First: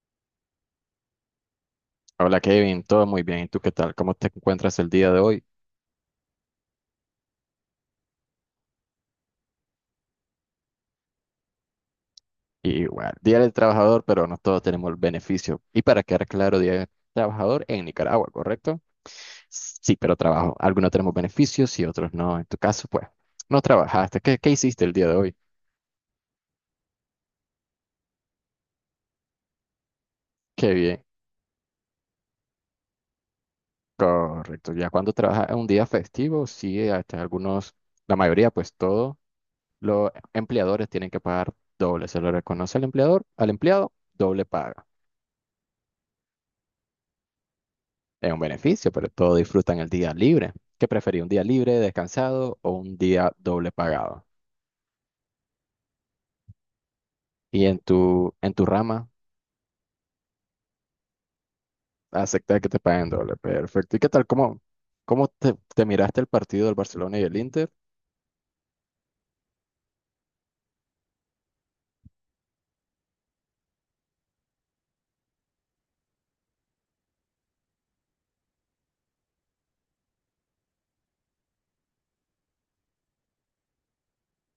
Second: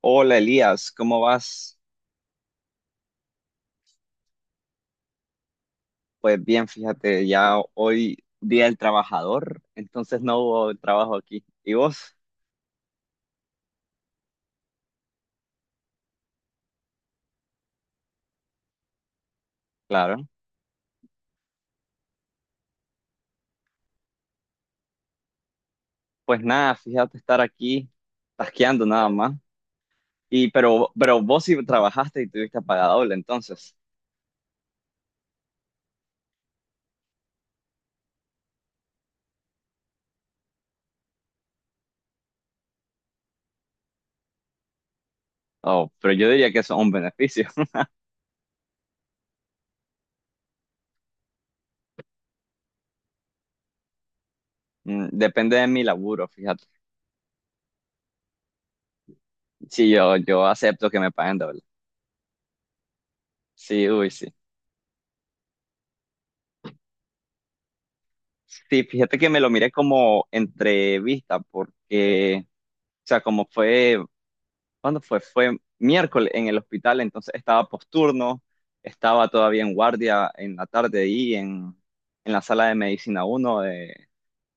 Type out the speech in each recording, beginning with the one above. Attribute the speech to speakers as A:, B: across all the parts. A: Hola Elías, ¿cómo vas?
B: Hola Kevin, todo muy bien. ¿Y tú qué tal? ¿Cómo te encuentras el día de hoy?
A: Pues bien, fíjate, ya hoy día del trabajador, entonces no hubo trabajo aquí. ¿Y vos?
B: Y bueno, Día del Trabajador, pero no todos tenemos el beneficio. Y para quedar claro, Día del Trabajador en Nicaragua, ¿correcto? Sí, pero
A: Claro.
B: trabajo. Algunos tenemos beneficios y otros no. En tu caso, pues, no trabajaste. ¿Qué hiciste el día de hoy?
A: Pues nada, fíjate estar aquí tasqueando nada más. Y
B: Qué
A: pero,
B: bien.
A: pero vos sí trabajaste y tuviste paga doble, entonces.
B: Correcto. Ya cuando trabajas en un día festivo, sí, hasta algunos, la mayoría, pues todos los empleadores tienen que pagar doble. Se lo reconoce al empleador, al empleado, doble paga.
A: Oh, pero yo diría que eso es un beneficio.
B: Es un beneficio, pero todos disfrutan el día libre. ¿Qué preferís, un día libre, descansado o un día doble pagado?
A: Depende de mi laburo, fíjate.
B: Y en tu rama,
A: Sí, yo acepto que me paguen doble.
B: aceptar que te paguen doble.
A: Sí,
B: Perfecto. ¿Y qué
A: uy, sí.
B: tal? ¿Cómo, cómo te miraste el partido del Barcelona y el Inter?
A: Sí, fíjate que me lo miré como entrevista porque, o sea, como fue ¿Cuándo fue? Fue miércoles en el hospital, entonces estaba posturno, estaba todavía en guardia en la tarde y en la sala de medicina uno de-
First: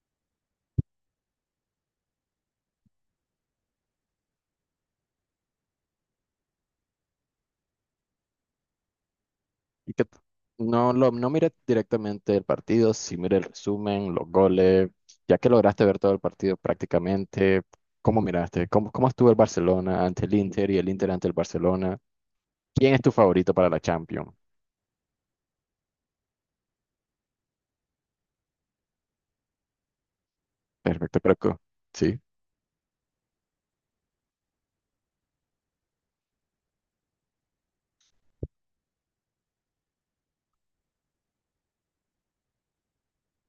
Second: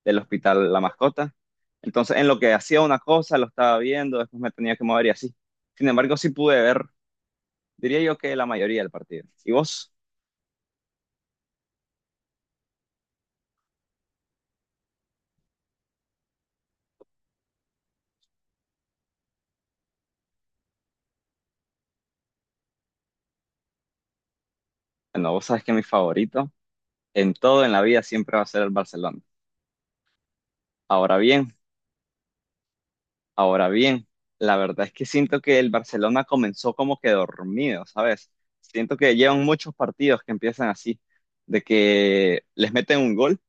A: del hospital La Mascota. Entonces, en lo que hacía una cosa, lo estaba viendo, después me tenía que mover y así. Sin embargo, sí pude ver, diría yo que la mayoría del partido. ¿Y vos?
B: ¿Y qué no miré directamente el partido, sí miré el resumen, los goles, ya que lograste ver todo el partido prácticamente. ¿Cómo miraste? ¿Cómo, cómo estuvo el Barcelona ante el Inter y el Inter ante el Barcelona? ¿Quién es tu favorito para la Champions?
A: Bueno, vos sabes que mi favorito en todo en la vida siempre va a ser el Barcelona. Ahora
B: Perfecto,
A: bien,
B: Croco. Sí.
A: Ahora bien, la verdad es que siento que el Barcelona comenzó como que dormido, ¿sabes? Siento que llevan muchos partidos que empiezan así, de que les meten un gol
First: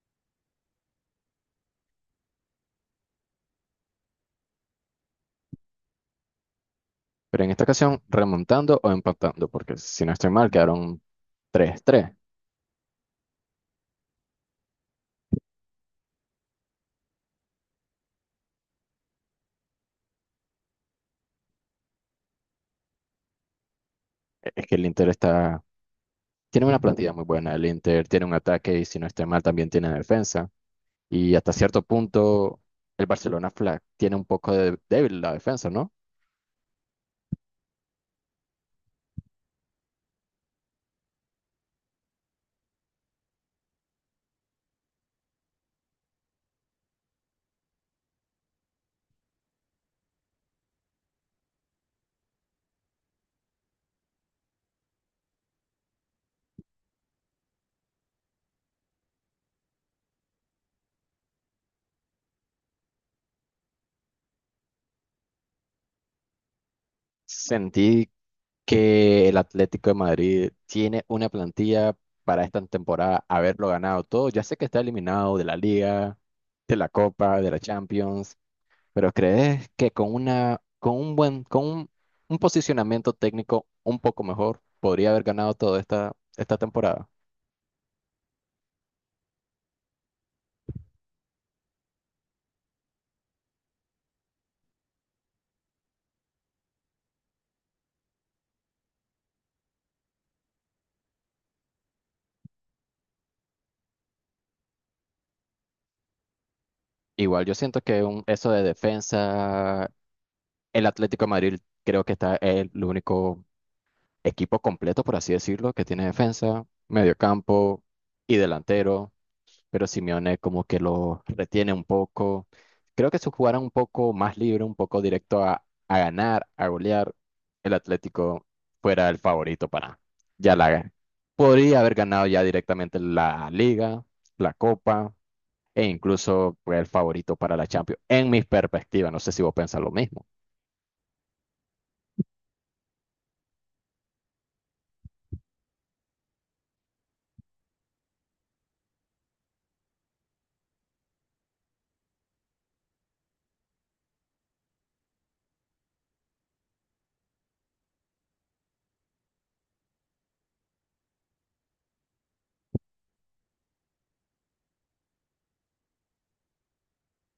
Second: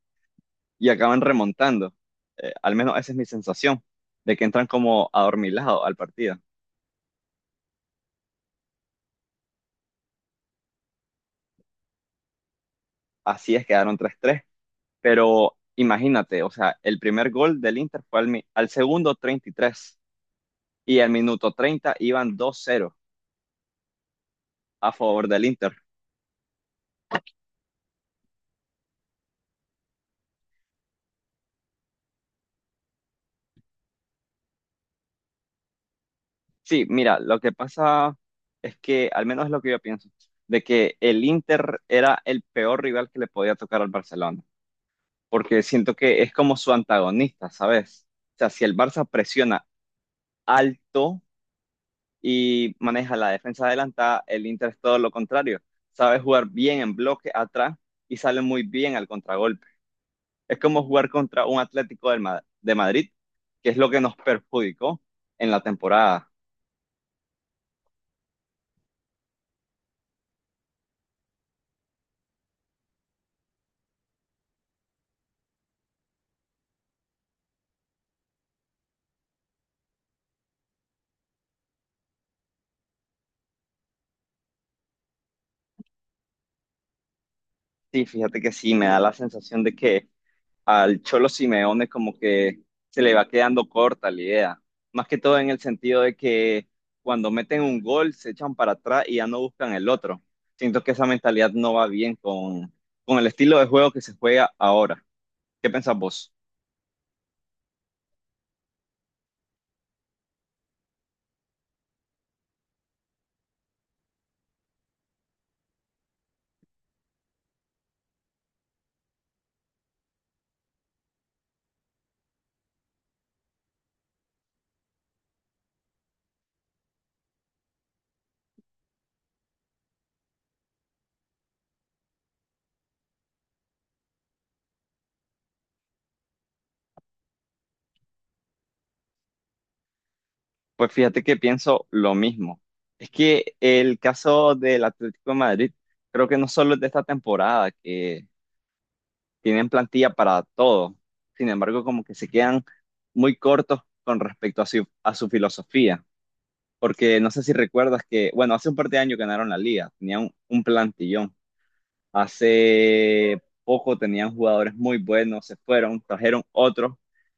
A: y acaban remontando. Al menos esa es mi sensación, de que entran como adormilados al partido.
B: Pero en esta ocasión, remontando o empatando, porque si no estoy mal, quedaron tres tres.
A: Así es, quedaron 3-3. Pero imagínate, o sea, el primer gol del Inter fue al segundo 33 y tres y al minuto 30 iban 2-0
B: Es que el
A: a
B: Inter
A: favor del
B: está,
A: Inter.
B: tiene una plantilla muy buena. El Inter tiene un ataque y si no estoy mal, también tiene defensa. Y hasta cierto punto, el Barcelona Flag tiene un poco de débil la defensa, ¿no?
A: Sí, mira, lo que pasa es que, al menos es lo que yo pienso, de que el Inter era el peor rival que le podía tocar al Barcelona, porque siento que es como su antagonista, ¿sabes? O sea, si el Barça presiona alto y maneja la defensa adelantada, el Inter es todo lo contrario, sabe jugar bien en bloque atrás y sale muy bien al contragolpe. Es como jugar contra un Atlético de Madrid, que es lo que nos perjudicó en la temporada.
B: Sentí que el Atlético de Madrid tiene una plantilla para esta temporada haberlo ganado todo. Ya sé que está eliminado de la Liga, de la Copa, de la Champions. Pero ¿crees que con una, con un buen, con un posicionamiento técnico un poco mejor, podría haber ganado esta temporada?
A: Sí, fíjate que sí, me da la sensación de que al Cholo Simeone como que se le va quedando corta la idea. Más que todo en el sentido de que cuando meten un gol se echan para atrás y ya no buscan el otro. Siento que esa mentalidad no va bien con el estilo de juego que se juega ahora. ¿Qué pensás vos?
B: Igual yo siento que eso de defensa, el Atlético de Madrid creo que está el único equipo completo, por así decirlo, que tiene defensa, mediocampo y delantero. Pero Simeone como que lo retiene un poco. Creo que si jugara un poco más libre, un poco directo a ganar, a golear, el Atlético fuera el favorito para ya la podría haber ganado ya directamente la Liga, la Copa e incluso fue el favorito para la Champions. En mi perspectiva, no sé si vos pensás lo mismo.
A: Pues fíjate que pienso lo mismo. Es que el caso del Atlético de Madrid creo que no solo es de esta temporada, que tienen plantilla para todo. Sin embargo, como que se quedan muy cortos con respecto a su filosofía. Porque no sé si recuerdas que, bueno, hace un par de años ganaron la liga, tenían un plantillón. Hace poco tenían jugadores muy buenos, se fueron, trajeron otros.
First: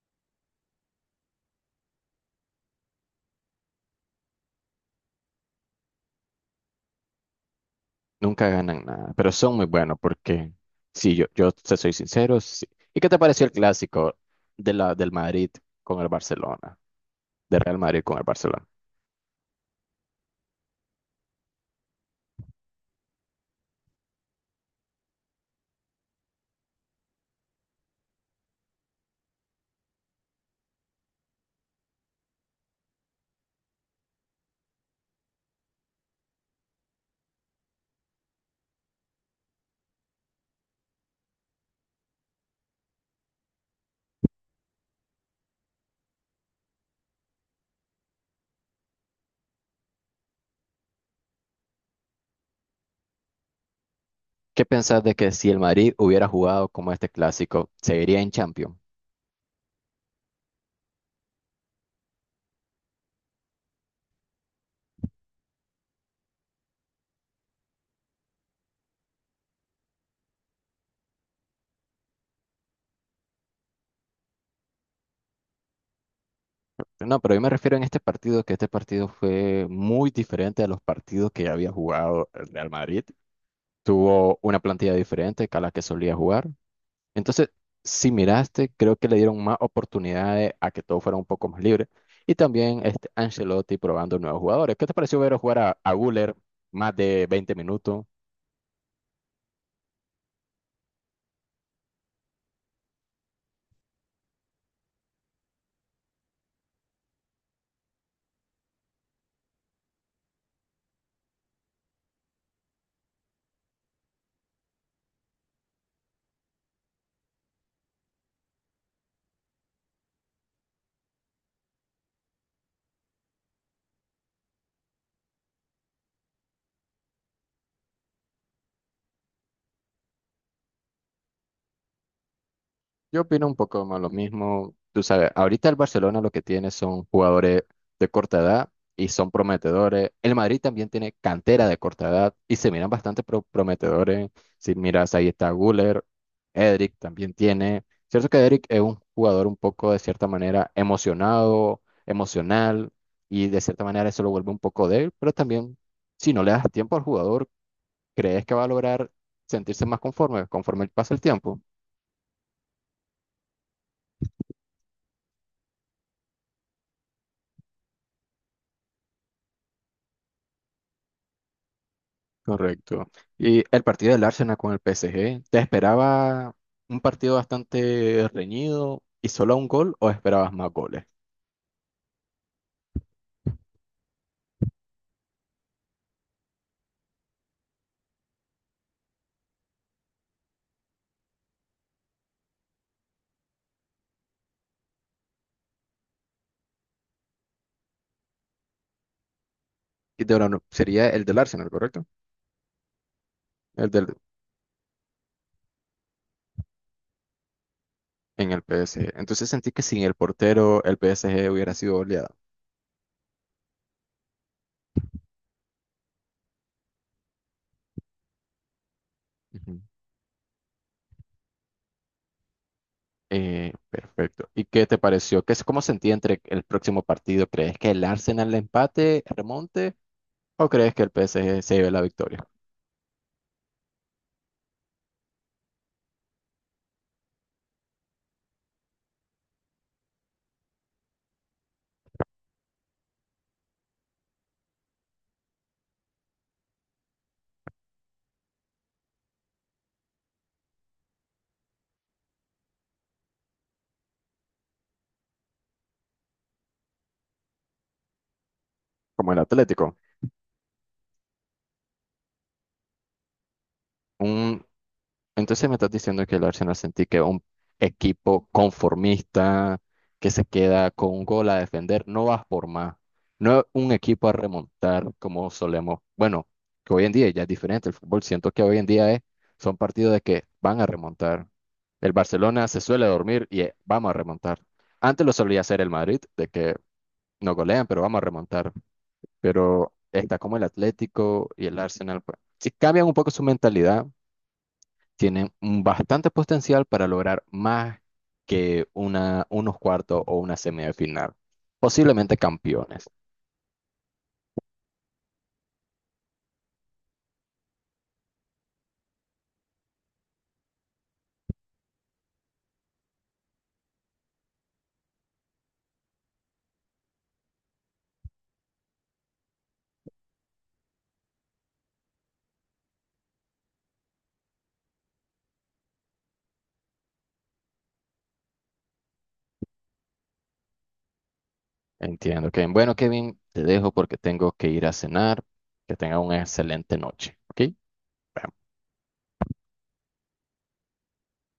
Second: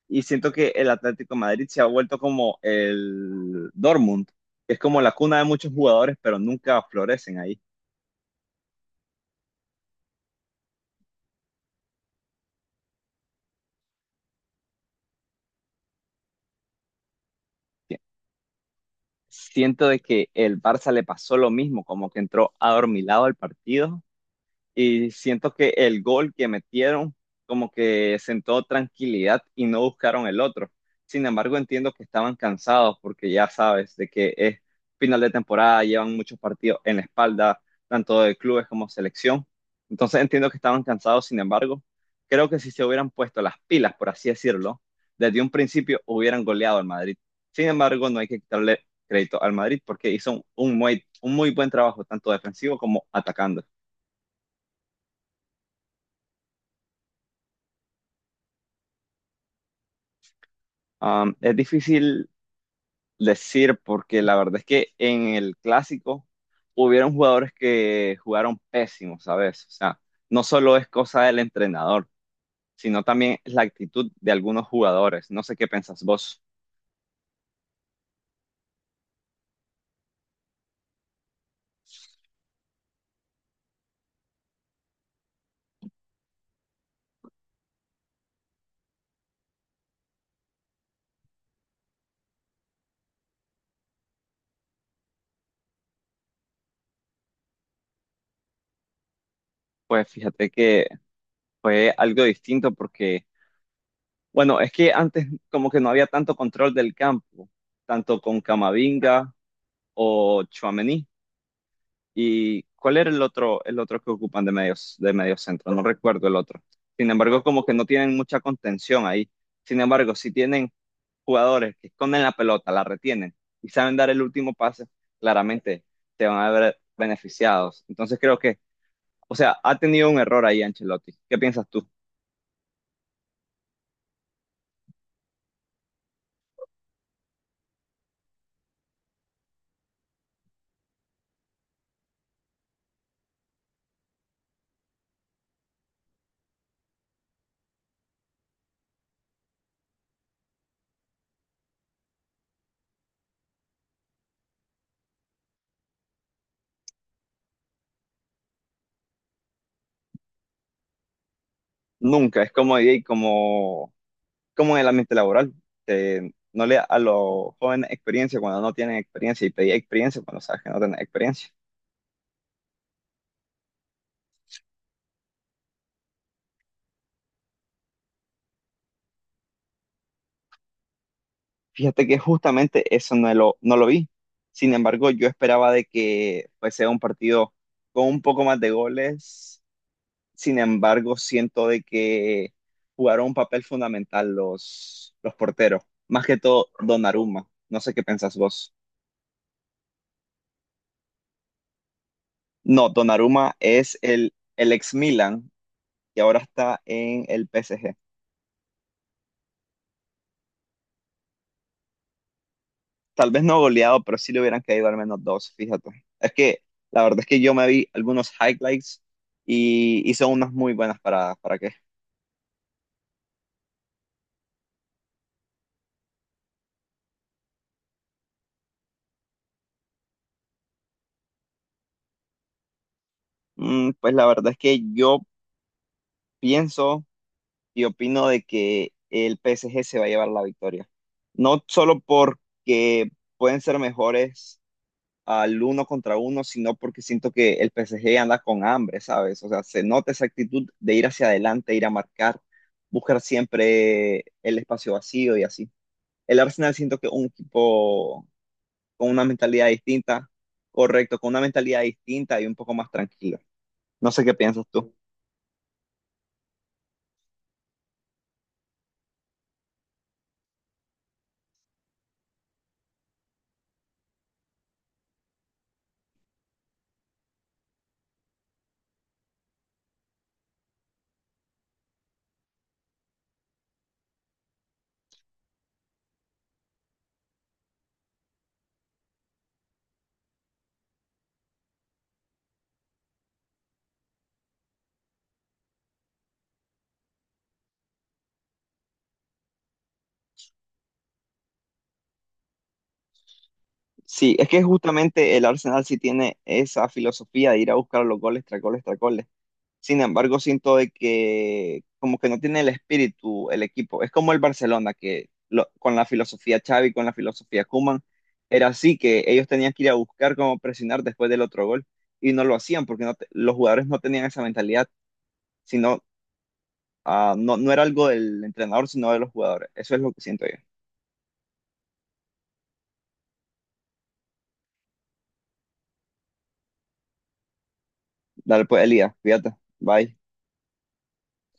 A: Y siento que el Atlético de Madrid se ha vuelto como el Dortmund, que es como la cuna de muchos jugadores, pero nunca florecen ahí.
B: Nunca ganan nada, pero son muy buenos porque si yo te soy sincero, sí. ¿Y qué te pareció el clásico de la del Madrid con el Barcelona? De Real Madrid con el Barcelona.
A: Siento de que el Barça le pasó lo mismo, como que entró adormilado al partido. Y siento que el gol que metieron como que sentó tranquilidad y no buscaron el otro. Sin embargo, entiendo que estaban cansados porque ya sabes de que es final de temporada, llevan muchos partidos en la espalda, tanto de clubes como selección. Entonces entiendo que estaban cansados, sin embargo, creo que si se hubieran puesto las pilas, por así decirlo, desde un principio hubieran goleado al Madrid. Sin embargo, no hay que quitarle crédito al Madrid porque hizo un un muy buen trabajo, tanto defensivo como atacando.
B: ¿Qué pensás de que si el Madrid hubiera jugado como este clásico, seguiría en Champions?
A: Es difícil decir porque la verdad es que en el clásico hubieron jugadores que jugaron pésimos, ¿sabes? O sea, no solo es cosa del entrenador, sino también es la actitud de algunos jugadores. No sé qué pensás vos.
B: No, pero yo me refiero en este partido, que este partido fue muy diferente a los partidos que ya había jugado el Real Madrid. Tuvo una plantilla diferente que a la que solía jugar. Entonces, si miraste, creo que le dieron más oportunidades a que todo fuera un poco más libre. Y también este Ancelotti probando nuevos jugadores. ¿Qué te pareció ver jugar a Güler más de 20 minutos?
A: Pues fíjate que fue algo distinto porque, bueno, es que antes como que no había tanto control del campo, tanto con Camavinga o Tchouaméni. ¿Y cuál era el otro que ocupan de medios, de medio centro? No recuerdo el otro. Sin embargo, como que no tienen mucha contención ahí. Sin embargo, si tienen jugadores que esconden la pelota, la retienen y saben dar el último pase, claramente se van a ver beneficiados. Entonces creo que, o sea, ha tenido un error ahí Ancelotti. ¿Qué piensas tú?
B: Yo opino un poco más lo mismo. Tú sabes, ahorita el Barcelona lo que tiene son jugadores de corta edad y son prometedores. El Madrid también tiene cantera de corta edad y se miran bastante prometedores. Si miras, ahí está Guller, Edric también tiene. Cierto que Edric es un jugador un poco de cierta manera emocionado, emocional y de cierta manera eso lo vuelve un poco débil, pero también si no le das tiempo al jugador, ¿crees que va a lograr sentirse más conforme conforme pasa el tiempo?
A: Nunca, es como en el ambiente laboral. No le da a los jóvenes experiencia cuando no tienen experiencia y pedir experiencia cuando sabes que no tienen experiencia.
B: Correcto. Y el partido del Arsenal con el PSG, ¿te esperaba un partido bastante reñido y solo un gol o esperabas más goles?
A: Fíjate que justamente eso no lo vi. Sin embargo, yo esperaba de que pues, sea un partido con un poco más de goles. Sin embargo, siento de que jugaron un papel fundamental los porteros. Más que todo, Donnarumma. No sé qué pensás vos.
B: Y de ahora sería el del Arsenal, ¿correcto?
A: No, Donnarumma
B: El
A: es
B: del
A: el ex Milan y ahora está en el PSG.
B: en el PSG. Entonces sentí que sin el portero el PSG hubiera sido goleado.
A: Tal vez no goleado, pero sí le hubieran caído al menos dos, fíjate. Es que la verdad es que yo me vi algunos highlights
B: Ujú.
A: y hizo unas muy buenas paradas. ¿Para qué?
B: Perfecto. ¿Y qué te pareció? ¿Cómo sentí entre el próximo partido? ¿Crees que el Arsenal le empate, remonte o crees que el PSG se lleve la victoria?
A: Pues la verdad es que yo pienso y opino de que el PSG se va a llevar la victoria. No solo porque pueden ser mejores al uno contra uno, sino porque siento que el PSG anda con hambre, ¿sabes? O sea, se nota esa actitud de ir hacia adelante, ir a marcar, buscar siempre el espacio vacío y así. El Arsenal siento que es un equipo con una
B: Como el
A: mentalidad
B: Atlético.
A: distinta, correcto, con una mentalidad distinta y un poco más tranquila. No sé qué piensas tú.
B: Entonces me estás diciendo que el Arsenal sentí que un equipo conformista que se queda con un gol a defender no va por más. No es un equipo a remontar como solemos. Bueno, que hoy en día ya es diferente el fútbol. Siento que hoy en día es, son partidos de que van a remontar. El Barcelona se suele dormir y vamos a remontar. Antes lo solía hacer el Madrid, de que no golean, pero vamos a remontar. Pero está como el Atlético y el Arsenal, pues. Si cambian un poco su mentalidad tienen un bastante potencial para lograr más que unos cuartos o una semifinal, posiblemente campeones.
A: Sí, es que justamente el Arsenal sí tiene esa filosofía de ir a buscar los goles tras goles tras goles. Sin embargo, siento de que como que no tiene el espíritu el equipo. Es como el Barcelona con la filosofía Xavi, con la filosofía Koeman, era así que ellos tenían que ir a buscar cómo presionar después del otro gol y no lo hacían porque los jugadores no tenían esa mentalidad, sino no, no era algo del entrenador, sino de los jugadores. Eso es lo que siento yo.
B: Entiendo, Kevin. Bueno, Kevin, te dejo porque tengo que ir a cenar. Que tenga una excelente noche, ¿ok?
A: Dale, pues, Elías, cuídate. Bye.